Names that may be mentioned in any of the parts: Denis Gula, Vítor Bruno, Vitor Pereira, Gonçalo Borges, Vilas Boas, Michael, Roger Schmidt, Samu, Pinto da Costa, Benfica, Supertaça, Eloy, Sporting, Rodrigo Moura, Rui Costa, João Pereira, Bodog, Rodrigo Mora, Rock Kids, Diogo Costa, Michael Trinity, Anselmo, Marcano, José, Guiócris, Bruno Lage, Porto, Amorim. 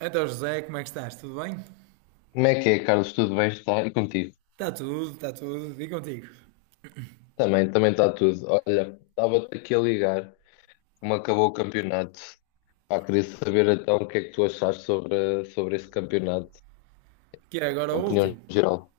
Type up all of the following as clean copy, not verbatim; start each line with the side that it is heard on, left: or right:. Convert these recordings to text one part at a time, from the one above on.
right: Então, José, como é que estás? Tudo bem?
left: Como é que é, Carlos? Tudo bem? Está? E contigo?
right: Está tudo, está tudo. E contigo?
left: Também está tudo. Olha, estava-te aqui a ligar, como acabou o campeonato. Pá, queria saber então o que é que tu achaste sobre esse campeonato,
right: Que é agora o
left: opinião
right: último.
left: geral.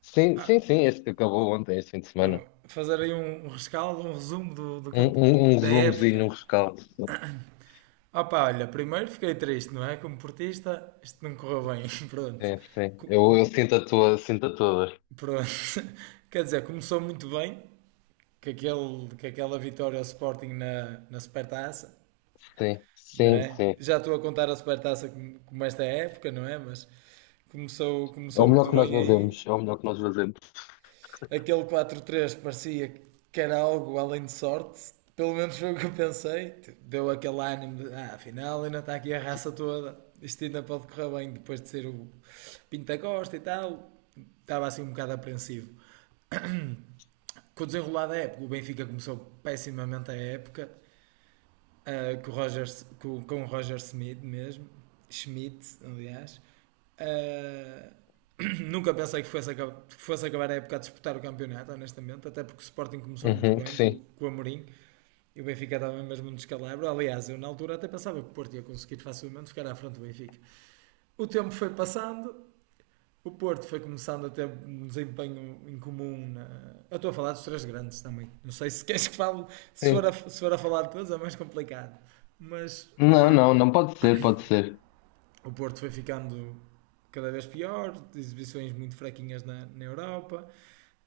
left: Sim, sim, sim, este que acabou ontem, este fim de semana.
right: Então, fazer aí um rescaldo, um resumo do
left: Um, um, um
right: da
left: resumozinho, um
right: época.
left: rescaldo.
right: Opa, olha, primeiro fiquei triste, não é? Como portista, isto não correu bem. Pronto.
left: Sim, sim.
right: Co-
left: Eu,
right: com-
left: eu sinto a sinto a tua dor.
right: Pronto. Quer dizer, começou muito bem, com aquela vitória ao Sporting na Supertaça,
left: Sim,
right: não
left: sim,
right: é?
left: sim.
right: Já estou a contar a Supertaça como esta época, não é? Mas começou,
left: É o
right: começou
left: melhor
right: muito
left: que nós
right: bem aí.
left: fazemos, é o melhor que nós fazemos.
right: Aquele 4-3 parecia que era algo além de sorte. Pelo menos foi o que eu pensei. Tipo, deu aquele ânimo de, afinal ainda está aqui a raça toda. Isto ainda pode correr bem depois de ser o Pinto da Costa e tal. Estava assim um bocado apreensivo. Com o desenrolar da época, o Benfica começou pessimamente a época ah, com, o Roger, com o Roger Smith mesmo, Schmidt, aliás. Ah, Nunca pensei que fosse acabar a época a disputar o campeonato, honestamente, até porque o Sporting começou muito
left: Uhum,
right: bem com,
left: sim,
right: com o Amorim e o Benfica estava mesmo no descalabro. Aliás, eu na altura até pensava que o Porto ia conseguir facilmente ficar à frente do Benfica. O tempo foi passando, o Porto foi começando a ter um desempenho incomum. Eu estou a falar dos três grandes também. Não sei se queres que fale, se for a,
left: sim.
right: se for a falar de todos é mais complicado. Mas
left: Não,
right: eh,
left: não, não pode ser, pode ser.
right: o Porto foi ficando cada vez pior, exibições muito fraquinhas na Europa.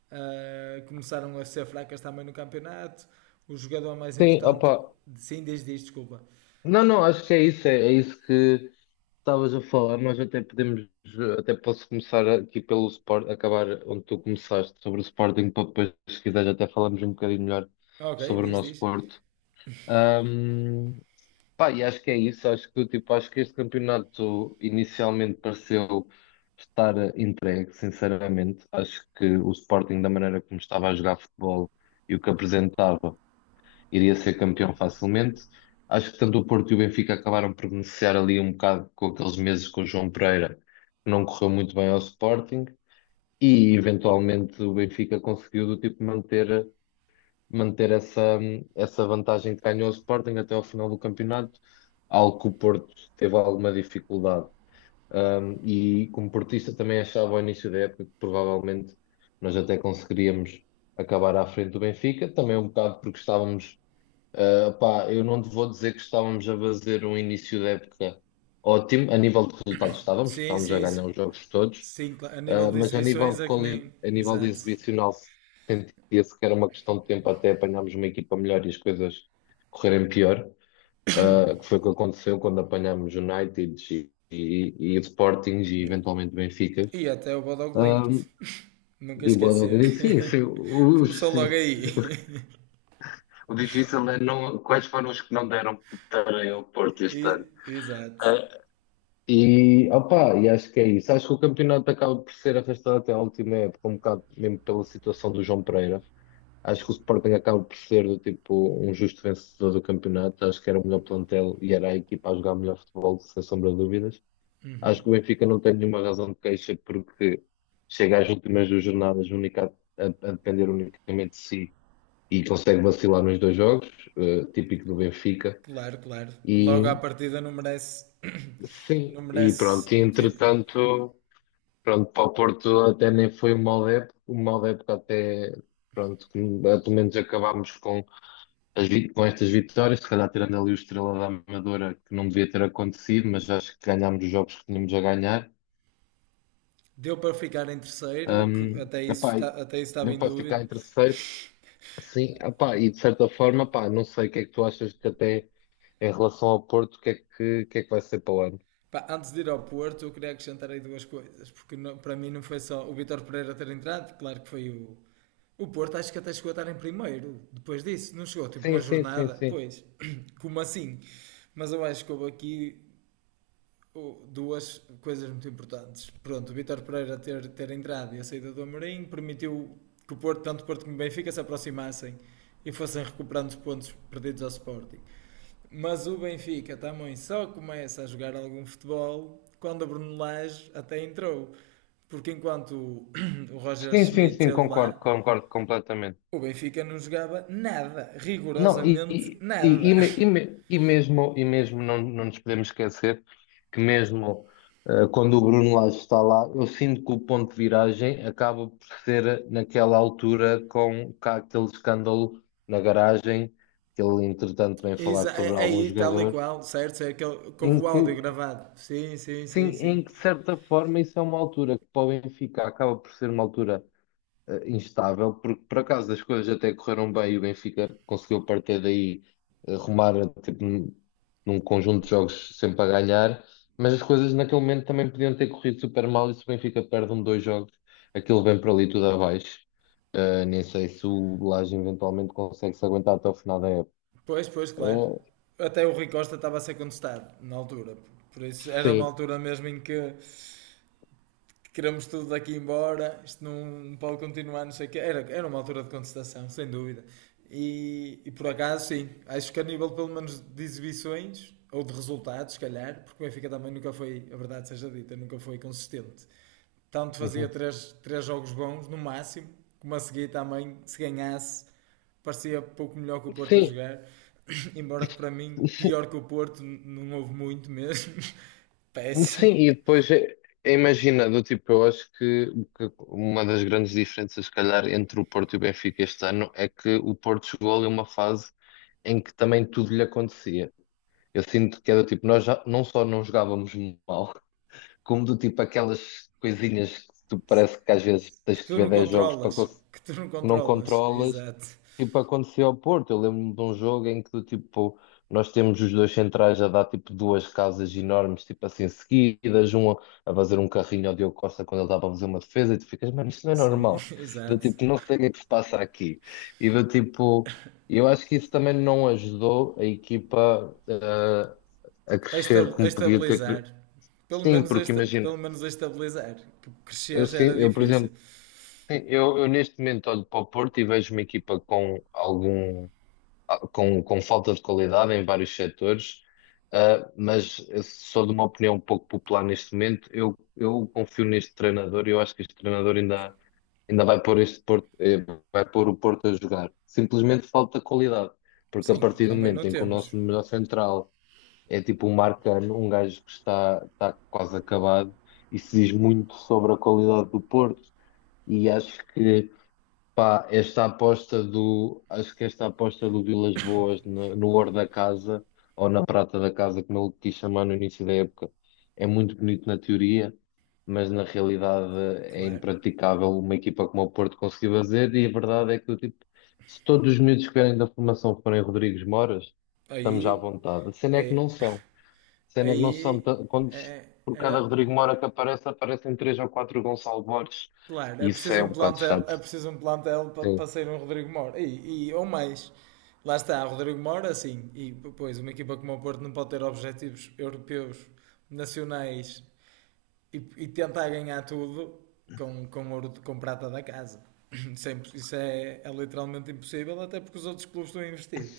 right: Começaram a ser fracas também no campeonato. O jogador mais
left: Sim,
right: importante.
left: opa.
right: Sim, diz, diz, desculpa.
left: Não, não, acho que é isso, é isso que estavas a falar. Nós até podemos, até posso começar aqui pelo Sport, acabar onde tu começaste sobre o Sporting, para depois, se quiseres, até falarmos um bocadinho melhor
right: Ok,
left: sobre o
right: diz,
left: nosso
right: diz.
left: Porto. Ahm, pá, e acho que é isso, acho que, tipo, acho que este campeonato inicialmente pareceu estar entregue, sinceramente. Acho que o Sporting, da maneira como estava a jogar futebol e o que apresentava iria ser campeão facilmente. Acho que tanto o Porto e o Benfica acabaram por beneficiar ali um bocado com aqueles meses com o João Pereira, que não correu muito bem ao Sporting, e eventualmente o Benfica conseguiu do tipo manter essa vantagem que ganhou ao Sporting até ao final do campeonato, algo que o Porto teve alguma dificuldade. E como portista também achava ao início da época que provavelmente nós até conseguiríamos acabar à frente do Benfica, também um bocado porque estávamos. Pá, eu não te vou dizer que estávamos a fazer um início de época ótimo. A nível de resultados estávamos, porque
right: Sim,
left: estávamos a
right: sim, sim.
left: ganhar os jogos todos.
right: Sim, a nível de
left: Mas a nível
right: exibições
left: de
right: é que nem.
left: a nível de
right: Exato.
left: exibicional sentia-se que era uma questão de tempo até apanharmos uma equipa melhor e as coisas correrem pior. Que foi o que aconteceu quando apanhámos United e Sporting e
right: Yeah.
left: eventualmente Benfica.
right: E até o Bodog Limped.
left: Um,
right: Nunca
left: e Bodo,
right: esquecer.
left: sim, sim,
right: Começou
left: sim.
right: logo aí.
left: O difícil é não, quais foram os que não deram para o Porto este ano.
right: Exato.
left: É. E, opa, e acho que é isso. Acho que o campeonato acaba por ser arrastado até à última época, um bocado mesmo pela situação do João Pereira. Acho que o Sporting acaba por ser do tipo um justo vencedor do campeonato. Acho que era o melhor plantel e era a equipa a jogar melhor futebol, sem sombra de dúvidas. Acho que o Benfica não tem nenhuma razão de queixa porque chega às últimas duas jornadas única, a depender unicamente de si e consegue vacilar nos dois jogos, típico do Benfica.
right: Claro, claro. Logo à
left: E
right: partida não merece,
left: sim,
right: não
left: e
right: merece
left: pronto, e
right: o título.
left: entretanto. Pronto, para o Porto até nem foi uma mal época até, pronto, que, pelo menos acabámos com, as, com estas vitórias, se calhar tirando ali o Estrela da Amadora, que não devia ter acontecido, mas acho que ganhámos os jogos que tínhamos a ganhar.
right: Deu para ficar em terceiro, o que até isso,
left: Epá, e
right: até isso estava
left: deu
right: em
left: para
right: dúvida.
left: ficar em terceiro, sim, epá, e de certa forma, epá, não sei o que é que tu achas que até em relação ao Porto, o que é que, o que é que vai ser para o ano?
right: Antes de ir ao Porto, eu queria acrescentar aí duas coisas, porque não- para mim não foi só o Vitor Pereira ter entrado, claro que foi o. O Porto acho que até chegou a estar em primeiro depois disso, não chegou tipo
left: Sim,
right: uma
left: sim, sim,
right: jornada,
left: sim.
right: pois, como assim? Mas eu acho que houve aqui oh, duas coisas muito importantes. Pronto, o Vitor Pereira ter entrado e a saída do Amorim permitiu que o Porto, tanto o Porto como o Benfica, se aproximassem e fossem recuperando os pontos perdidos ao Sporting. Mas o Benfica também só começa a jogar algum futebol quando a Bruno Lage até entrou. Porque enquanto o- Roger
left: Sim, sim,
right: Schmidt
left: sim,
right: esteve
left: concordo,
right: lá,
left: concordo completamente.
right: o Benfica não jogava nada,
left: Não,
right: rigorosamente nada.
left: e mesmo, não, não nos podemos esquecer que mesmo quando o Bruno Lage está lá, eu sinto que o ponto de viragem acaba por ser naquela altura com cá aquele escândalo na garagem, que ele entretanto tem falado sobre alguns
right: Aí, tal e
left: jogadores,
right: qual, certo? É que houve
left: em
right: o áudio
left: que,
right: gravado. Sim, sim,
left: sim,
right: sim, sim.
left: em que de certa forma isso é uma altura que para o Benfica acaba por ser uma altura instável, porque por acaso as coisas até correram bem e o Benfica conseguiu a partir daí rumar tipo, num conjunto de jogos sempre a ganhar, mas as coisas naquele momento também podiam ter corrido super mal e se o Benfica perde um, dois jogos, aquilo vem para ali tudo abaixo. Nem sei se o Lage eventualmente consegue se aguentar até o final da época.
right: Pois, pois, claro.
left: Eh,
right: Até o Rui Costa estava a ser contestado na altura. Por isso, era uma
left: sim.
right: altura mesmo em que queremos tudo daqui embora, isto não pode continuar, não sei o quê. Era uma altura de contestação, sem dúvida. E por acaso, sim, acho que a nível pelo menos de exibições, ou de resultados, se calhar, porque o Benfica também nunca foi, a verdade seja dita, nunca foi consistente. Tanto fazia
left: Uhum.
right: três jogos bons, no máximo, como a seguir também, se ganhasse, parecia pouco melhor que o Porto a
left: Sim,
right: jogar. Embora que para mim, pior que o Porto, não houve muito mesmo. Péssimo.
left: sim, e depois imagina, do tipo, eu acho que uma das grandes diferenças, se calhar, entre o Porto e o Benfica este ano é que o Porto chegou ali a uma fase em que também tudo lhe acontecia. Eu sinto que é do tipo, nós já, não só não jogávamos mal, como do tipo aquelas coisinhas que tu parece que às vezes tens
right: Que
left: que
right: tu
left: ver
right: não
left: 10 jogos para
right: controlas. Que tu não
left: que não
right: controlas.
left: controlas.
right: Exato.
left: Tipo, aconteceu ao Porto. Eu lembro-me de um jogo em que, do tipo, nós temos os dois centrais a dar, tipo, duas casas enormes, tipo assim, seguidas. Um a fazer um carrinho ao Diogo Costa quando ele estava a fazer uma defesa. E tu ficas, mano, isto não é
right: Sim,
left: normal. Do
right: exato.
left: tipo, não sei o que é que se passa aqui. E do tipo, eu acho que isso também não ajudou a equipa, a
right: A
left: crescer
right: esta- a
left: como podia ter.
right: estabilizar. Pelo
left: Sim,
right: menos a,
left: porque
right: esta-
left: imagina,
right: pelo menos a estabilizar. Que crescer já era
left: por
right: difícil.
left: exemplo, sim, eu neste momento olho para o Porto e vejo uma equipa com algum. Com falta de qualidade em vários setores, mas eu sou de uma opinião um pouco popular neste momento. Eu confio neste treinador e eu acho que este treinador ainda vai pôr este Porto, vai pôr o Porto a jogar. Simplesmente falta qualidade, porque a
right: Sim,
left: partir do
right: também não
left: momento em que o
right: temos.
left: nosso número central é tipo um Marcano, um gajo que está quase acabado, isso diz muito sobre a qualidade do Porto. E acho que pá, acho que esta aposta do Vilas Boas no ouro da casa, ou na prata da casa, como ele quis chamar no início da época, é muito bonito na teoria, mas na realidade é
right: Claro.
left: impraticável uma equipa como o Porto conseguir fazer, e a verdade é que, tipo, se todos os miúdos que vierem da formação forem Rodrigues Moras, estamos à
right: Aí.
left: vontade. A cena é que não
right: Aí.
left: são. A cena é que não são.
right: Aí.
left: Quando, por
right: Era.
left: cada Rodrigo Mora que aparece, aparecem três ou quatro Gonçalo Borges,
right: Claro,
left: e
right: é
left: isso
right: preciso
left: é
right: um
left: um bocado
right: plantel,
left: chato.
right: é preciso um plantel para
left: Sim.
right: sair um Rodrigo Moura. Ou mais. Lá está, Rodrigo Moura, sim. E, pois, uma equipa como o Porto não pode ter objetivos europeus, nacionais e tentar ganhar tudo com ouro de, com prata da casa. Isso é literalmente impossível, até porque os outros clubes estão a investir.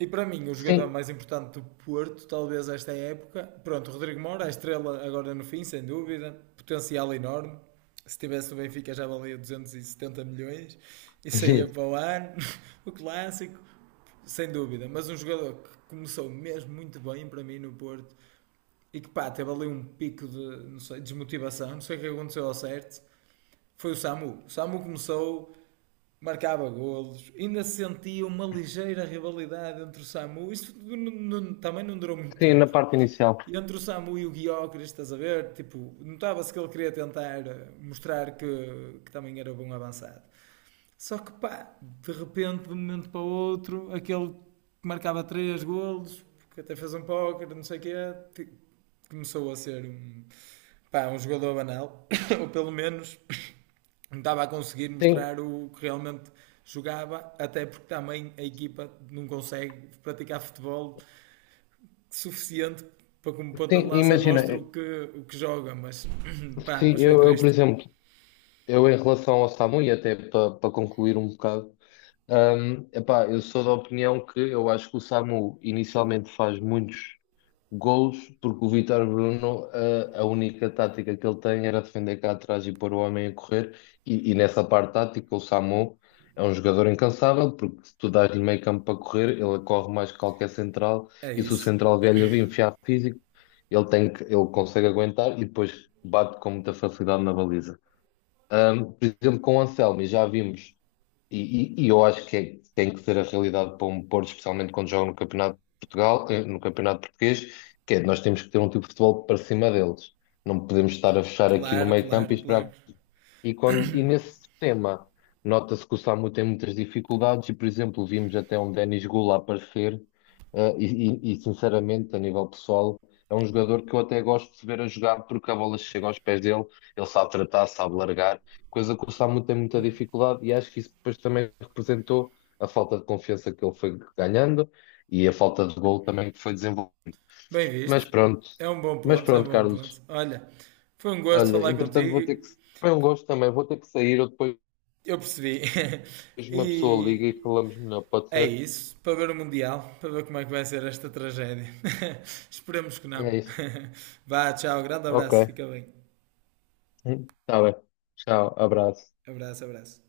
right: E para mim, o jogador
left: Sim,
right: mais importante do Porto, talvez esta época, pronto, o Rodrigo Moura, a estrela agora no fim, sem dúvida, potencial enorme. Se tivesse no Benfica já valia 270 milhões e saía
left: sim,
right: para o ano, o clássico, sem dúvida. Mas um jogador que começou mesmo muito bem para mim no Porto e que pá, teve ali um pico de não sei, desmotivação, não sei o que aconteceu ao certo, foi o Samu. O Samu começou, marcava golos, ainda se sentia uma ligeira rivalidade entre o Samu, isto também não durou muito
left: sim, na
right: tempo.
left: parte inicial.
right: E entre o Samu e o Guiócris, estás a ver? Tipo, notava-se que ele queria tentar mostrar que também era bom avançado. Só que pá, de repente, de um momento para o outro, aquele que marcava três golos, que até fez um póquer, não sei o que é começou a ser um pá, um jogador banal, ou pelo menos não estava a conseguir
left: Sim,
right: mostrar o que realmente jogava, até porque também a equipa não consegue praticar futebol suficiente para como ponta de
left: sim,
right: lança
left: imagina,
right: mostra o que, joga, mas pá,
left: sim,
right: mas foi
left: eu, por
right: triste.
left: exemplo, eu em relação ao SAMU, e até para concluir um bocado. Epá, eu sou da opinião que eu acho que o Samu inicialmente faz muitos gols, porque o Vítor Bruno, a única tática que ele tem era defender cá atrás e pôr o homem a correr, e nessa parte tática o Samu é um jogador incansável, porque se tu dás-lhe meio campo para correr, ele corre mais que qualquer central,
right: É
left: e se o
right: isso.
left: central velho lhe a enfiar físico, ele tem que, ele consegue aguentar e depois bate com muita facilidade na baliza. Por exemplo, com o Anselmo, e já vimos, eu acho que tem que ser a realidade para um Porto, especialmente quando joga no Campeonato de Portugal, no Campeonato Português, que é nós temos que ter um tipo de futebol para cima deles. Não podemos estar a fechar aqui no
right: Claro,
left: meio campo e
right: claro, claro.
left: esperar quando, e nesse sistema, nota-se que o SAMU tem muitas dificuldades e, por exemplo, vimos até um Denis Gula aparecer, sinceramente, a nível pessoal, é um jogador que eu até gosto de ver a jogar porque a bola chega aos pés dele, ele sabe tratar, sabe largar, coisa que o SAMU tem muita dificuldade e acho que isso depois também representou a falta de confiança que ele foi ganhando e a falta de gol também que foi desenvolvendo.
right: Bem
left: Mas
right: visto.
left: pronto,
right: É um bom
left: mas
right: ponto, é um
left: pronto,
right: bom
left: Carlos.
right: ponto. Olha, foi um gosto
left: Olha,
right: falar
left: entretanto vou
right: contigo.
left: ter que. Foi um gosto também, vou ter que sair, eu depois.
right: Eu percebi.
left: Depois uma pessoa liga e
right: e,
left: falamos melhor, pode
right: É
left: ser?
right: isso, para ver o Mundial, para ver como é que vai ser esta tragédia. Esperemos que não.
left: É isso.
right: Vá, tchau, grande abraço,
left: Ok.
right: fica bem.
left: Tá bem. Tchau, abraço.
right: Abraço, abraço.